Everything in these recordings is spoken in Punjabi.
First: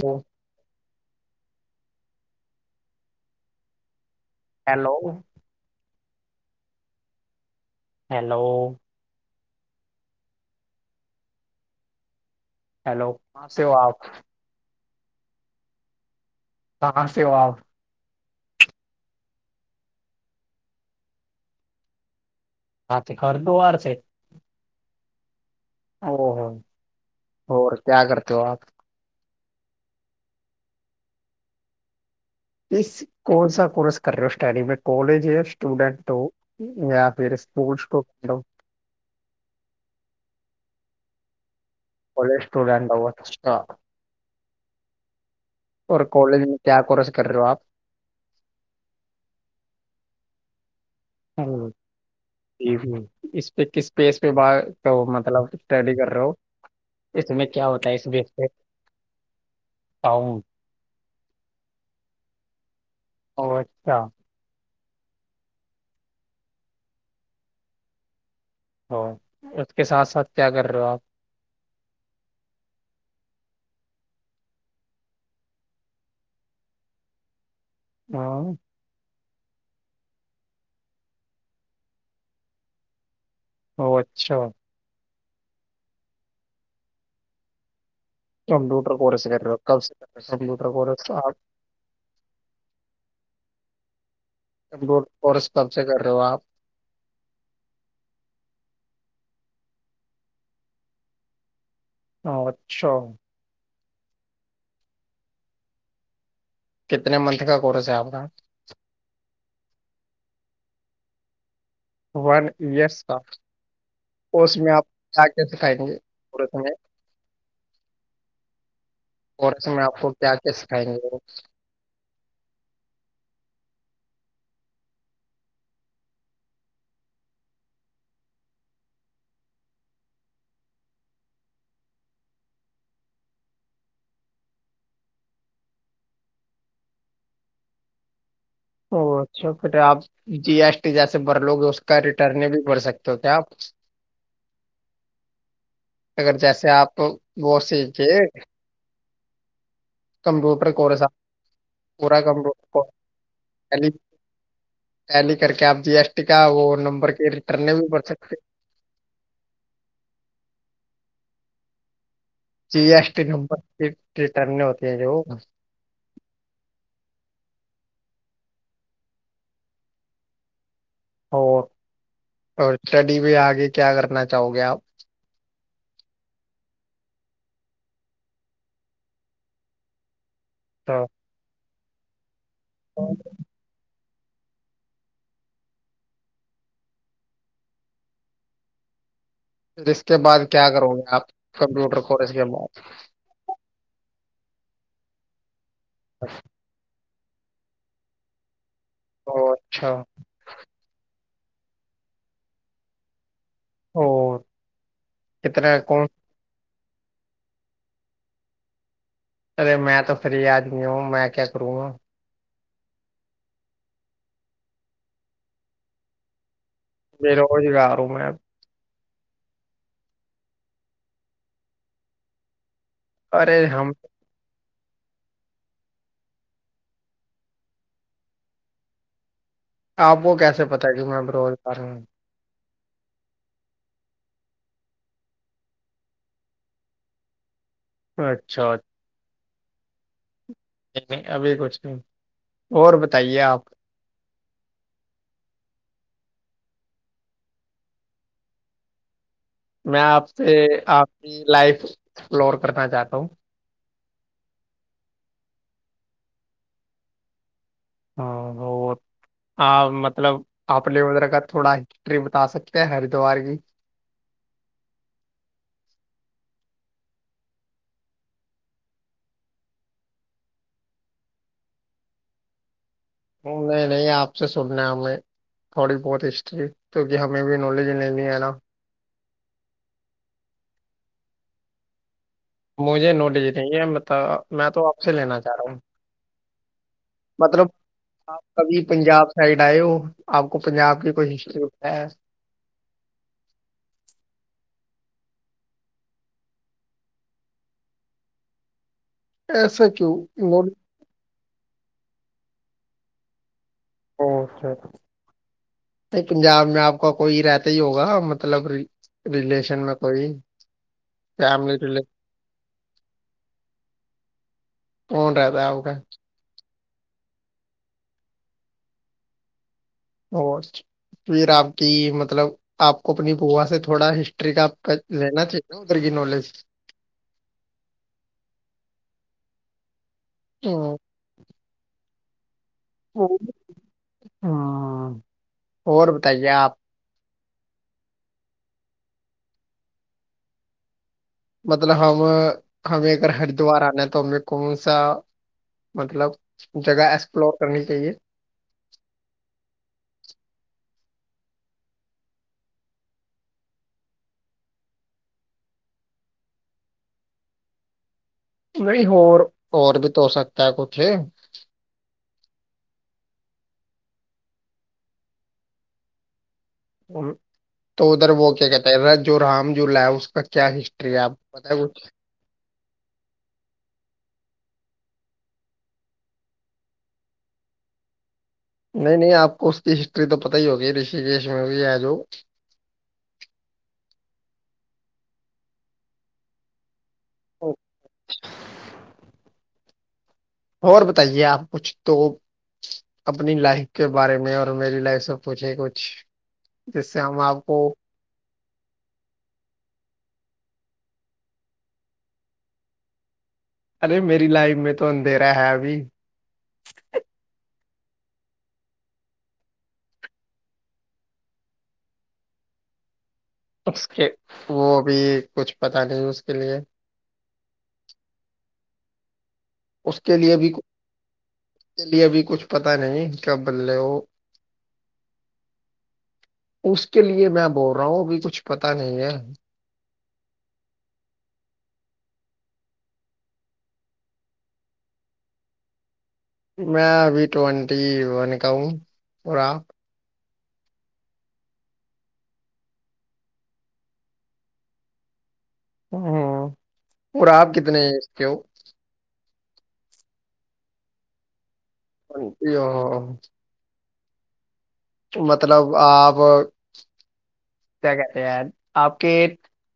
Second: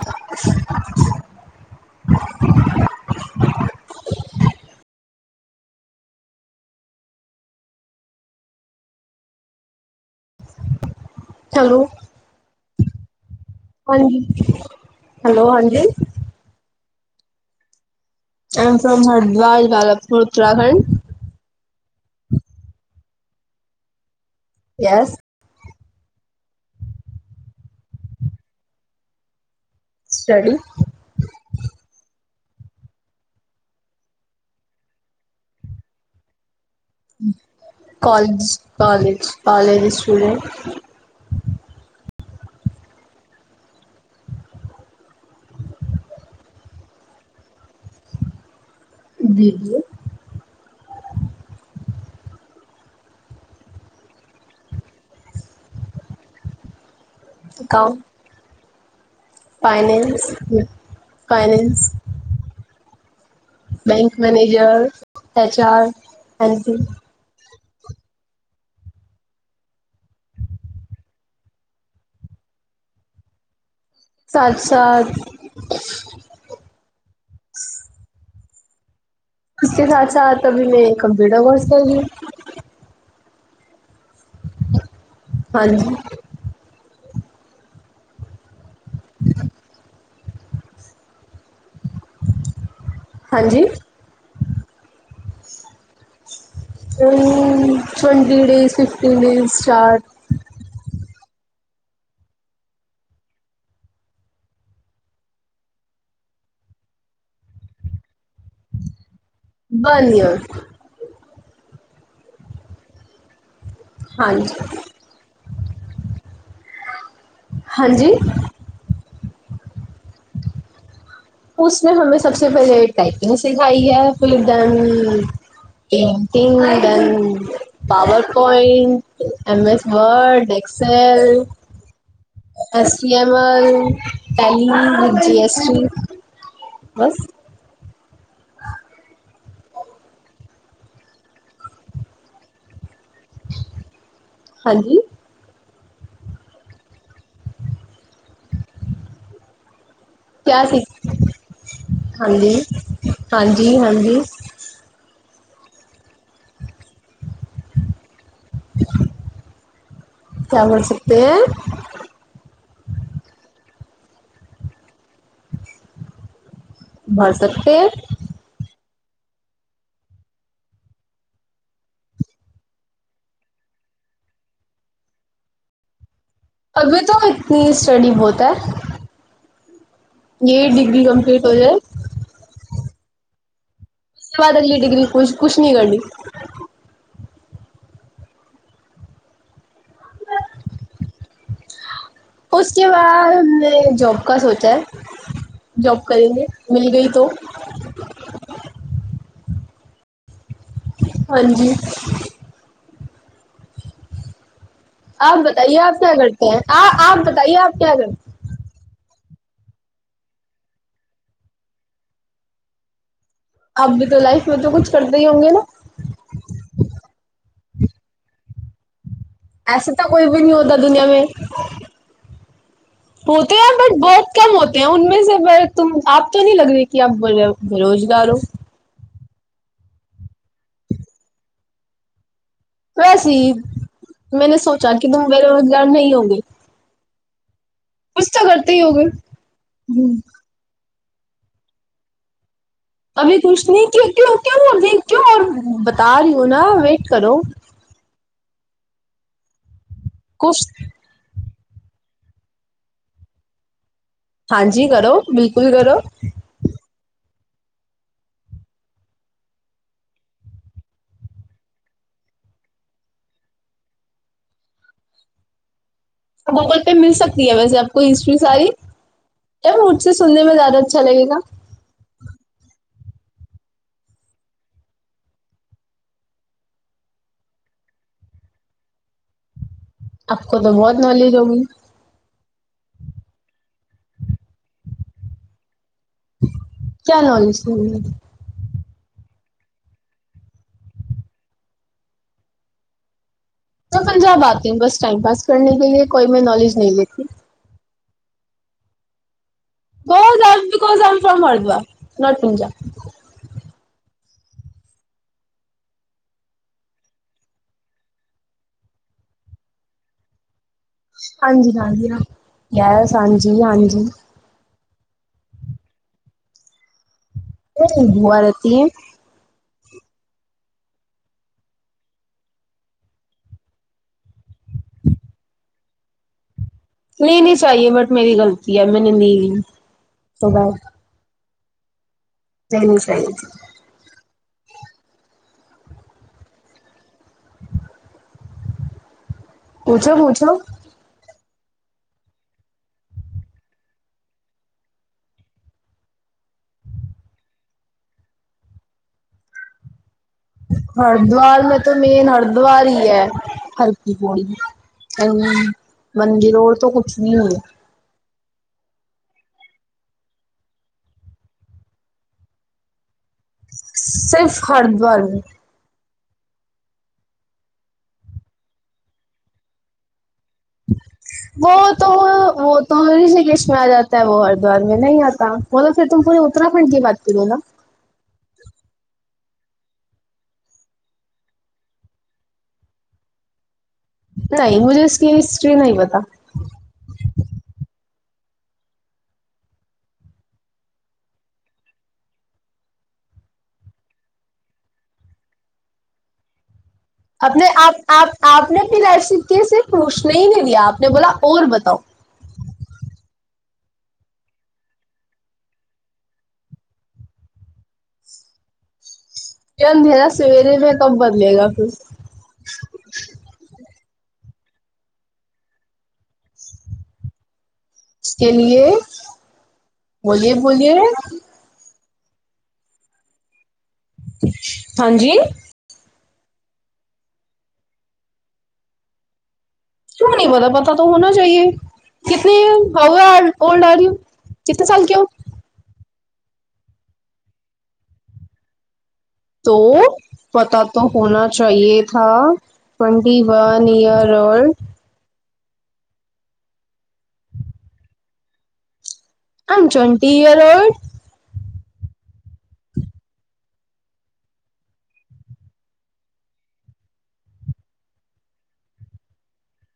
[unintelligible] ਹੈਲੋ। ਹੈਲੋ। ਚਲੋ, ਹਾਂਜੀ। ਹੈਲੋ, ਹਾਂਜੀ। [unintelligible] ਆਈ am from Haridwar Jalpur Uttarakhand. [unintelligible] Yes. ਹੋੋਰ, ਹੋਰ ਕਿਆ ਕਰਤੇ ਹੋ ਆਪ। ਸਟੱਡੀ। ਇਸ ਕੋਨ ਸਾ ਕੋਰਸ ਕਰ ਰਹੇ ਹੋ? ਸਟੱਡੀ ਮੈਂ ਕਾਲਜ ਹੋ ਜਾ ਸਟੂਡੈਂਟ ਹੋ? ਜਾਂ ਫੇਰ ਸਕੂਲ ਤੋਂ ਅਪ ਡਾਉਣ। ਕਾਲਜ, ਕਾਲਜ ਦੇ ਸਟੂਡੈਂਟ। ਕੋਲੇਜ ਸਟੂਡੈਂਟ ਹੋ ਅੱਛਾ। ਔਰ ਕੋਲੇਜ ਮੈਂ ਕਿਆ ਕੋਰਸ ਕਰ ਰਹੇ ਹੋ ਆਪ। B B A. ਹੈਲੋ। ਹੂੰ-ਹੂੰ, ਇਸ ਪੇ ਕਿਸ ਪੇ ਮਤਲਬ ਸਟੱਡੀ ਕਰ ਰਹੇ ਹੋ। ਇਸ ਮੇ ਕਿਆ ਹੋਤਾ ਹੈ ਇਸ ਵੇ। Fines, finance. ਉਹ ਅੱਛਾ। Manager, HR, finance. ਹੋਰ ਉਸਕੇ ਸਾਥ-ਸਾਥ ਕਿਆ ਕਰ ਰਹੇ ਹੋ ਆਪ। ਸਾਥ-ਸਾਥ। ਹਾਂ। ਉਸਕੇ ਸਾਥ-ਸਾਥ ਅਭੀ ਮੈਂ ਕੰਪਿਊਟਰ ਕੋਰਸ ਕਰ ਰਹੀ । ਉਹ ਅੱਛਾ। ਹਾਂਜੀ। ਕੰਪਊਟਰ ਕੋਰਸ ਕਰ ਰਹੋ ਹੋ ਕਬ ਸੇ ਕੰਪਿਊਟਰ ਕੋਰਸ ਆਪ। ਹਾਂਜੀ। ਕੋਰਸ ਕਬ ਸੇ ਕਰ ਰਹੇ ਹੋ ਆਪ। Twenty days fifteen days chart. ਉਹ ਅੱਛਾ। ਕਿਤੇ ਮੰਥ ਕਾ ਕੋਰਸ ਹੈ ਆਪ ਕਾ। ਬਿਜ਼ਨਸ। ਵਨ, ਯਸ ਉਸਮੇ ਆਪ ਕਿਆ-ਕਿਆ ਸਿਖਾਏਗੇ ਕੋਰਸ ਮੇ। ਹਾਂਜੀ। ਕੋਰਸ ਮੈ ਆਪਕੋ ਕਿਆ-ਕਿਆ ਸਿਖਾਏਂ ਗੇ। ਉਸਨੇ ਹਮੇ ਸਭ ਪਹਿਲੇ ਟਾਈਪਿੰਗ ਸਿਖਾਈ ਹੈ ਫਿਰ then [unintelligible] power point, M S Word, Excel. S T M L, Tally, G S T. ਬਸ ਓ ਅੱਛਾ ਫਿਰ ਆਪ ਜੀ ਐਸ ਟੀ ਜੈਸੇ ਬਰਲੋਗੇ ਉਸ ਰਿਟਰਨ ਵੀ ਬਰ ਸਕ ਕਿਆ ਅਗਰ ਜੈਸੇ ਆਪ ਬਹੁ [unintelligible] ਕੰਪਿਊਟਰ ਕੋਰਸ [unintelligible] ਟੈਲੀ ਕਰਕੇ ਆਪ ਜੀ ਐਸ ਟੀ ਕ ਉਹ ਨੰਬਰ ਕੇ ਰਿਟਰਨ ਵੀ ਬਰ ਸਕਦੇ [unintelligible] ਕਿਆ ਕਰ ਸਕਦੇ ਏ G S T number return ਹੋਤੀ ਹੈ ਜ ਭਰ ਸਕਤੇ ਹੈ। ਹੋਰ ਸਟੱਡੀ [unintelligible] ਮੈਂ ਆਗੇ ਕਿਆ ਕਰਨਾ ਚਾਹੋਗੇ ਆਪ। ਅਭੀ ਤੋਂ ਇਤਨੀ ਸਟੱਡੀ ਬਹੁਤ ਹੈ। ਜੇ ਡਿਗਰੀ ਕੰਪਲੀਟ ਹੋ ਜਾਏ। [unintelligible] ਤੁਹਾਡੇ ਲਈ ਡਿਗਰੀ ਕੁੱਛ ਕੁੱਛ ਨਈ ਹੈਗਾ ਜੀ ਫ ਇਸਕੇ ਬਾਅਦ ਕਿਆ ਕਰੋਗੇ ਆਪ ਕੰਪਿਊਟਰ ਕੋਰਸ ਕਿਆ ਉਸਕੇ ਬਾਅਦ ਨੇ ਜ ਜੋਬ ਕਾ ਸੋਚਾ ਹੈ ਜੌਬ ਕਰੇਗੇ ਮਿਲ ਗਈ ਤੋਂ ਉਹ ਅੱਛਾ ਹਾਂਜੀ ਹੋਰ ਆਪ ਬਤਾਈਏ ਆਪ ਕਿਆ ਕਰਤੇ ਹੈ ਆਪ ਬਤਾਈਏ ਆਪ ਕਿਆ ਕਰ ਅਰੇ ਮੈਂ ਤਾਂ ਫ੍ਰਰੀ ਆਦਮੀ ਹ ਮੈਂ ਕਿਆ ਕਰੂੰਗਾ ਆਪ ਵੀ ਲਾਈਫ ਮੈਂ ਤਾਂ ਕੁੱਛ ਕਰਦੇ ਹੀ ਹੋਂਗੇ ਨਾ ਬੇਰੁਜ਼ਗਾਰ ਹੋ ਮੈਂ ਐਸੇ ਤਾਂ ਕੋਈ ਵੀ ਨਹੀਂ ਹੋਦਾ ਦੁਨੀਆਂ ਮੈਂ [unintelligible] ਹੋਤੇ ਹੈ ਬਟ ਬਹੁਤ ਕਮ ਹੋਤੇ ਹੈ ਉਮੇ ਬ ਤੁ ਆਪ ਤਾਂ ਨਹੀਂ ਲਗ ਰਹੇ ਕਿ ਆਪ ਬ ਬੇਰੋਜ਼ਗਾਰ ਹੋ ਆਪ ਕੋ ਕੈਸੇ ਪਤਾ ਕਿ ਮੈਂ ਬੇਰੁਜ਼ਗਾਰ ਹੂੰ ਵੈਸੇ ਮੈਨੇ ਸੋਚਾ ਕਿ ਤੁਮ ਬੇ ਰੁਜ਼ਗਾਰ ਨਹੀਂ ਹੋਗੇ ਕੁਛ ਤਾਂ ਕਰਦੇ ਹੀ ਹੋਗੇਏ ਹੂੰ ਨਹੀਂ ਨਹੀਂ ਅਭੀ ਕੁਛ ਨਹੀਂ ਕਭ ਕੁਛ ਨਹੀਂ ਕਿ [unintelligible] ਕਿਉਂ ਬਤਾ ਰਹੀ ਹੋ ਨਾ ਵੇਟ ਕਰੋ ਮੈਂ ਆਪਸੇ ਆਪਕੀ ਲਾਈਫ ਐਸਪਲੋਰ ਕਰਨਾ ਚਾਹਤਾ ਹੂੰ ਹਾਂਜੀ ਕਰੋ ਬਿਲਕੁਲ ਕਰੋ ਹਾਂ ਹੋਰ ਹਾਂ ਮਤਲਬ ਆਪਣੇ ਉਧਰ ਕ ਥੋੜਾ ਹਿਸਟਰੀ ਬਤਾ ਸਕਦੇ ਹੈ ਹਰਿਦੁਵਾਰ ਕੀ ਗੂਗਲ ਪੇ ਮਿਲ ਸਕਦੀ ਹੈ ਵੈਸੇ ਆਪ ਕੋ ਹਿਸਟਰੀ ਸਾਰੀ ਕਿਆ ਮੈਂ ਮੁਜਸੇ ਸੁਣਨ ਮੈਂ ਜ਼ਿਆਦਾ ਅੱਛਾ ਲਗੇਗਾ ਨਹੀਂ ਨਹੀਂ ਆਪਸ ਸੁਣਨਾ ਹੈਂ ਥੋੜੀ ਬਹੁਤ ਹਿਸਟਰੀ ਕਿਉਂਕਿ ਹਮੇ ਵੀ ਨੌਲੇਜ ਨਹੀਂ ਹੈ ਨਾ। ਆਪਕ ਤਾਂ ਬਹੁਤ ਨੌਲੇਜ ਹੋਗੀ ਮੁਝੇ ਨੋਲਿਜ ਨਹੀਂ ਹੈ ਮਬ ਮੈਂ ਤੋਂ ਆਪੇ ਲੈਣਾ ਚਾਹ ਰਿਹਾ ਹ ਮਤਲਬ ਆਪ ਕਭੀ ਪੰਜਾਬ ਸਾਈਡ ਆਏ ਹੋ ਆਪ ਕੋ ਪੰਜਾਬ ਕੀ ਕੋਈ ਹਿਸਟਰੀ ਪਤਾ ਹੈ ਮ ਪੰਜਾਬ ਆਤੀ ਬਸ ਟਾਈਮ ਪਾਸ ਕਰਨੇ ਕੇ ਲੀਏ ਮੈਂ ਨੌਲੇਜ ਨਹੀਂ ਲਤੀ [unintelligible] [unintelligible] ਨਹੀਂ ਪੰਜਾਬ ਮੈਂ ਆਪ ਕ ਕੋਈ ਰਹਿਤਾ ਹੀ ਹੋਗਾ ਮਤਲਬ ਰਿਲੇਸ਼ਨ ਮੈਂ ਕੋਈ ਹਾਂਜੀ ਹਾਂ ਯ ਹਾਂਜੀ ਹਾਂਜੀ ਕੌਣ ਰਹਿੰਦਾ ਉਹਊਗਾ ਮੇਰੀ ਬੂਆ ਰਹਿਤੀ ਹੈ। ਹੋ ਫਿਰ ਆਪ ਕੀ ਮਤਲਬ ਆਪਕ ਆਪਣੀ ਭੂਆ ਥੋੜਾ ਹਿਸਟਰੀ ਕ ਲੈਣਾ ਚਾਹੀਦਾ ਉਧਰ ਕੀ ਨੌਲੇਜ ਨਹੀਂ ਨਹੀਂ ਚਾਹੀਏ ਬਟ ਮੇਰੀ ਗ਼ਲਤੀ ਹੈ ਮੈਂ ਲਈ ਬਾ ਜੈ ਨਸ਼ਾਹੀ ਜੀ ਹਮ ਹੋਰ ਬਤਾਈਏ ਆਪ ਪੁੱਛੋ ਪੁੂਛੋ ਮਤਲਬ ਹਮ ਹਮੇ ਅਗਰ ਹਰਿਦੁਵਾਰ ਆਉਣਾ ਹੈ ਤਾਂ ਹੇ ਕੌਣ ਸਾ ਮਤਲਬ ਜਗ੍ਹਾ ਐਕਸਪਲੋਰ ਕਰਨੀ ਚਾਹੀਏ ਹਰਿਦੁਵਰ ਮੈਂ ਤਾਂ ਮੇਨ ਹਰਿਦੁਵਰ ਹੀ ਹੈ ਹਲਕੀ ਪੜ ਮੰਦਿਰ ਰ ਤੋਂ ਕੁੱਛ ਨੀ ਹੈ ਨਹੀਂ ਹੋਰ ਹੋਰ ਵੀ ਤ ਹੋ ਸਕਦਾ ਕੁੱਛ ਸਿਰਫ ਹਰਿਦੁਆਰ ਉਧਰ ਵ ਕਿਆ ਕਹਿਤੇ ਰ ਜੋ ਰਾਮ ਜੁਲਾ ਹੈ ਉਸ ਉਹ ਤਾਂ ਬਹੁਤ ਰਿਸ਼ੀਕੇਸ਼ ਮੇ ਆਤਾ ਮੈਂ ਆ ਜਾਤਾ ਹੈ ਵ ਹਰਿਦੁਆਰ ਨਹੀਂ ਆਤਾ ਬੋਲੋ ਫਿਰ ਤੁ ਪੂਰੇ ਉਤਰਾਖੰਡ ਕੀ ਬਾਤ ਕਰੋ ਨਾ ਨਹੀਂ ਨਹੀਂ ਆਪ ਉਸਦੀ ਹਿਸਟਰੀ ਤਾਂ ਪਤਾ ਹੀ ਹੋ ਗੀ ਰਿਸ਼ਕੇਸ਼ ਮ ਵੀ ਆ ਜੋ ਨਹੀਂ ਮੁਝੇ ਇਸ ਹਿਸਟਰੀ ਨਹੀਂ ਪਤਾ ਓਕੇ ਹੋਰ ਬਤਾਈਏ ਆਪ ਕੁਛ ਤੋਂ ਆਪਣੀ ਲਾਈਫ ਕੇ ਬਾਰੇ ਮੈਂ ਰ ਮੇਰੀ ਲਾਈਫ ਸ ਪੁੱਛੇ ਕੁਛ ਆਪਣੇ ਆਪ ਆਪ ਨੇ ਫਿਰ ਐਸੀਕੇ ਸੇ ਪੁੱਛਣਾ ਹੀ ਨਹੀਂ ਲਿਆ ਆਪ ਨੇ ਬੋਲਾ ਬਤਾਓ ਅਰੇ ਮੇਰੀ ਲਾਈਫ ਮੈਂ ਤ ਅੰਧੇਰਾ ਹੈ ਅਭ ਅੰਧੇਰਾ ਸਵੇਰੇ ਮੈਂ ਕਮ ਬਦਲੇਗਾ ਫਿਰ ਉਸ ਕੇ ਉਹ ਵੀ ਕੁਛ ਪਤਾ ਨਹੀਂ ਉਸਕੇ ਲਏ ਉਸਕੇ ਲੀਏ ਉਸ ਕੇ ਲ ਵੀ ਉਸ ਲ ਵੀ ਕੁਛ ਪਤਾ ਨਹੀਂ ਬਦਲੇ ਵੋ ਉਹ ਹਾਂਜੀ ਉਸਕੇ ਲਈ ਮੈਂ ਬੋਲ ਰਿਹਾ ਹ ਅ ਕੁੱਛ ਪਤਾ ਨਹੀ ਹੈ ਕਿਉ ਨਹੀਂ ਪਤਾ ਪਤਾ ਤਾਂ ਹੋਣਾ ਚਾਹੀਏ ਕਿਤਨੀ ਆਊ ਓਲਡ ਆਰ ਕਿਤਨੇ ਸਾਲ ਕੀ ਹੋ ਮੈਂ ਵੀ ਟਵੰਟੀ ਵਨ ਕਾ ਹੂੰ ਤੋ ਪਤਾ ਤਾਂ ਹੋਣਾ ਚਾਹੀਏ ਥਾ ਟਵੈਂਟੀ ਵਨ ਈਅਰ ਓਲਡ ਹਮ ਔਰ ਆਪ ਕਿਤਨ ਹੈ ਏਜ ਕੇ ਹੋ ਆਮ ਟਵੰਟੀ ਅਰ ਓਲਡ ਹ ਆ ਮਤਲਬ ਆਬ। ਕ ਕਹਿ ਰਹੇ ਆਪ ਕੇ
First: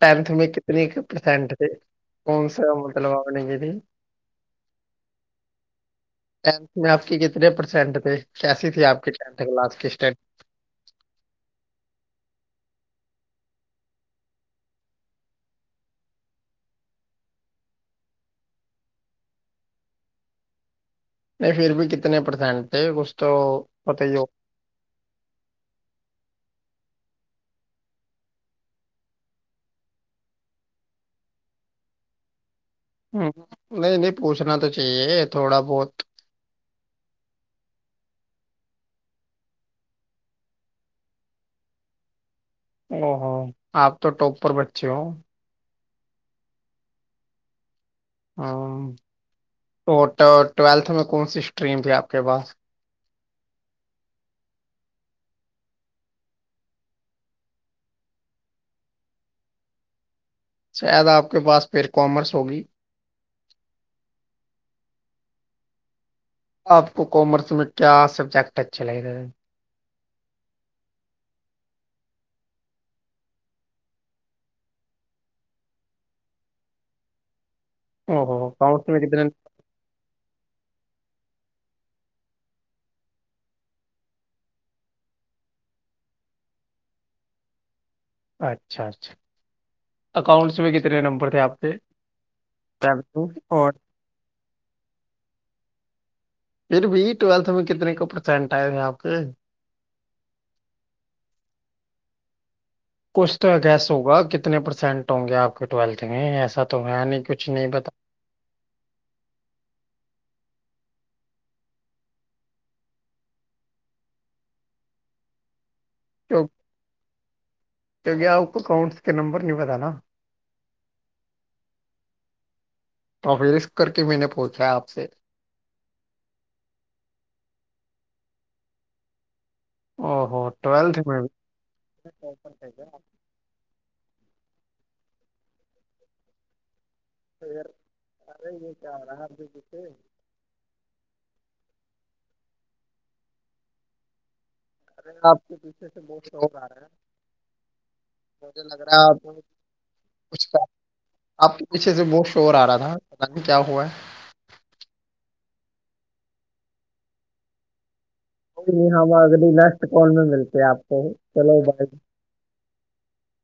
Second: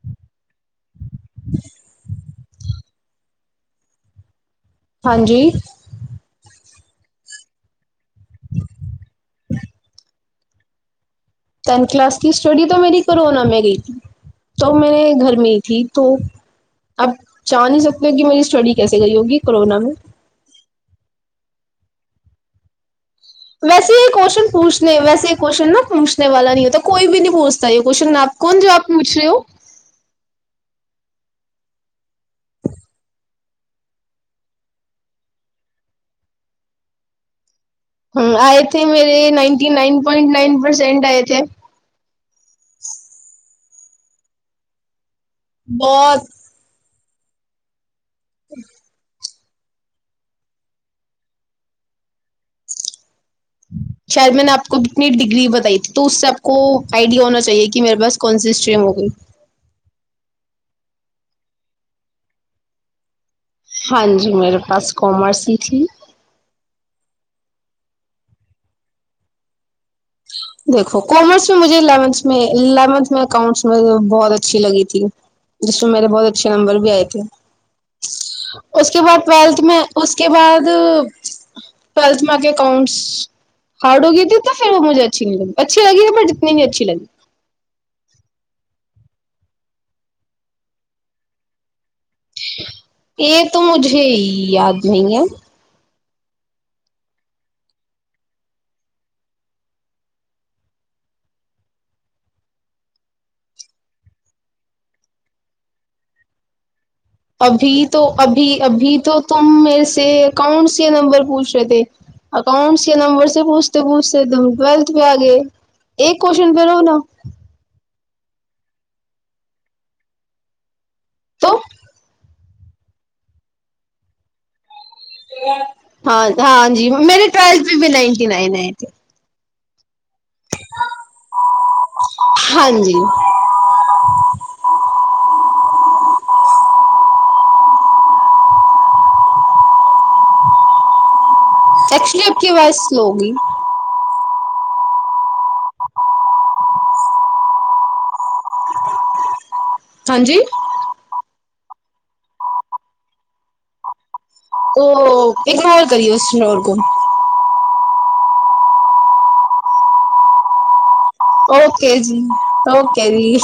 ਟੈਂਥ ਮੈਂ ਕਿਤਨੇ ਪਰਸੈਂਟ ਥੇ ਹੋਣ ਸ ਮਤਲਬਵਾਗਣੇ ਗ ਦੀ ਹਾਂਜੀ ਟ ਕਿੇ ਪਰਸੈਂਟੇ ਕੈਸੀ ਆਪ ਟ ਕਲਾਸ ਟੈਂਥ ਕਲਾਸ ਕੀ ਸਟੱਡੀ ਤਾਂ ਮੇਰੀ ਕੋਰੋਨਾ ਮੈਂ ਗਈ ਤ ਮੇਰੇ ਘਰ ਮੇ ਥੀ ਤੋ ਆਪ ਜਾਣ ਨਹੀਂ ਸਕਦੇ ਹੋ ਕਿ ਮੇਰੀ ਸਟੱਡੀ ਕੈਸੇ ਕਰੀ ਹੋਗੀ ਕੋਰੋਨਾ ਮ ਨਹੀਂ ਫਿਰ ਵੀ ਕਿਤਨੇ ਪਰਸੈਂਟ ਵੈਸੇ ਇਹ ਕੁਸ਼ਚਨ ਪੁੱਛਦੇ ਨਹੀ, ਵੈਸੇ ਕੁਸ਼ਚਨ ਨਾ ਪੂਛਨੇ ਵਾਲਾ ਨਹੀਂ ਹੋਤਾ, ਕੋਈ ਵੀ ਨਹੀਂ ਪੂਛਤਾ ਇਹ ਕੁਸ਼ਚਨ, ਆਪ ਕੌਣ ਜੋ ਆਪ ਪੁੱਛ ਰਹੇ ਹੋ? ਹਮ ਨਹੀਂ -ਨਹੀਂ ਪੂਛਣਾ ਤਾਂ ਚਾਹੀਏ ਥੋੜਾ ਬਹੁਤ ਹਮ ਆਏਥੇ ਮੇਰੇ ninety nine point nine percent ਆਏ ਥੇ ਓ ਹੋ ਆਪ ਤੋਂ ਟੋਪਪਰ ਬੱਚੇ ਹੋ ਬਸ ਹਾਂ, ਟੋਟਲ ਟਵੇਲਥ ਮੇ ਕੌਣ ਸੀ ਸਟ੍ਰਰੀਮ ਥੀ ਆਪ ਕੇ ਪਾਸ [unintelligible] ਸ਼ਾਇਦ ਮੇਨੇ ਆਪਕੋ ਕਿਤਨੀ ਡਿਗਰੀ ਬਤਾਈ ਥੀ ਤੋ ਸਬਕੋ ਆਈਡੀਆ ਹੋਣਾ ਚਾਹੀਏ ਕਿ ਮੇਰੇ ਪਾਸ ਕੌਣ ਸੀ ਸਟਰੀਮ ਹੋਗੀ ਸ਼ਾਇਦ ਆਪ ਕੇ ਪਾਸ ਫਿਰ ਕਾਮਰਸ ਹੋਗੀ ਹਾਂਜੀ, ਮੇਰੇ ਪਾਸ ਕੋਮਰਸ ਹੀ ਥੀ ਆਪ ਕੋ ਕੋਮਰਸ ਮੈਂ ਕਿਆ ਸਬਜੈਕਟ ਅੱਛਾ ਲਗੇਗਾ ਦੇਖੋ ਕਮਰਸੈਂ ਮੁ ਇਵਥ ਇੈਵਨਥ ਮੈਂ ਅਕਾਊਂਟਸ ਬਹੁਤ ਅੱਛੀ ਲਗੀ ਥੀ ਜਿਸੇ ਮੇਰੇ ਬਹੁਤ ਅੱਛੇ ਨੰਬਰ ਵੀ ਆਏ ਥੇ ਉਸਕੇ ਬਾਅਦ ਟਵੈਲਥ ਮੈਂ ਉਸਕੇ ਬਾਅਦ ਟਵੈਲਥ ਮੈਂ ਆ ਕੇ ਅਕਾਊਂਟਸ ਹਾਰਡ ਹੋ ਗਈ ਥੀ ਤਾਂ ਫਿਰ ਉਹ ਮੁੇ ਅੱਛੀ ਲੱਗੀ ਅੱੀ ਲੱਗੀ ਬ ਇਨੀ ਨ ਅੱਛੀ ਲੱਗੀ ਅੱਛਾ, ਅੱਛਾ ਅਕਾਊਂਟਸ ਮ ਕਿਤਨੇ ਨੰਬਰਥੇ ਆਪ ਦੇ ਇਹ ਤੋਂ ਮੁਝੇ ਯਾਦ ਨਹੀਂ ਹ ਫਿਰ ਵੀ ਟਵੈਲਥ ਮੇ ਕਿਤਨੇ ਪਰਸੈਟ ਆਏ ਆਪਕੇ ਕੁਛ ਤਾਂ ਗੈਸ ਹੋਗਾ, ਕਿਤਨੇ ਪਰਸੈਂਟ ਹੋਂਗੇ ਆਪ ਕੇ ਟਵੇਲਥ ਮੇ ਐਸਾ ਤੋ ਹੈ ਨੀ ਅਭੀ ਤੋਂ ਅਭੀ ਅਭੀ ਤੋਂ ਤੁਮ ਮੇਰੇਸ ਅਕਾਊਂਟਸ ਨੰਬਰ ਪੂਛ ਰਹੇ ਥੇ ਅਕਾਊਂਟਸ ਕੇ ਨੰਬਰ ਪੁੂਛਤੇ- ਪੁੂਛਤੇ ਤੁਮ ਟਵੈਲਥ ਪੇ ਆ ਗਏ ਇਹ ਕੁਸਚਨ ਫਿਰੋ ਨਾ ਦਿਵਿਆ ਆਪਕੋ ਅਕਾਊਂਟਸ ਕੇ ਨੰਬਰ ਨਹੀਂ ਪਤਾ ਨਾ ਤੋ ਤਾਂ ਫਿਰ ਰਿਸਕ ਕਰਕੇ ਮੈਂਨੇ ਪੁਛਾ ਆਪਸੇ ਹਾਂ, ਹਾਂ ਜੀ ਮੇਰੀ ਟਵੈਲਥ ਵੀ ਨਾਇਨਟੀ ਨਾਇਨ ਏ ਓਹੋ ਟਵੈਲਥ ਮੇ ਅਰੇ ਯੇ ਕਿਆ ਹੋ ਰਹਾ ਹੇ ਐਕਚਲੀ ਆਪ ਕੀ ਆਵਾਜ਼ ਸਲੋ ਹੋ ਗਈ ਅਰੇ ਆਪ ਕੇ ਪੀਛੇ ਬਹੁਤ ਸ਼ੌਰ ਆ ਰਿਹਾ ਹੈ, ਮੂਜੇ ਲਗ ਰਿਹਾ ਹਾਂਜੀ ਆਪ ਕੇ ਪਿੱਛੇ ਸੇ ਬਹੁਤ ਸ਼ੋਰ ਆ ਰਿਹਾ ਥਾ, ਪਤਾ ਨਹੀਂ ਕਿਆ ਹੁਆ ਹੈ ਉਹ ਇਗਨੋਰ ਕਰੀਏ ਉਸਨੋਰ ਕੋ ਕੋਈ ਨਹੀ ਅਬ ਅਗਲੀ ਨੈਕਸਟ ਕਾਲ ਮੈਂ ਮਿਲਤੇ ਹੇ ਆਪਕੋ ਓਕੇ ਜੀ, ਓਕੇ ਜੀ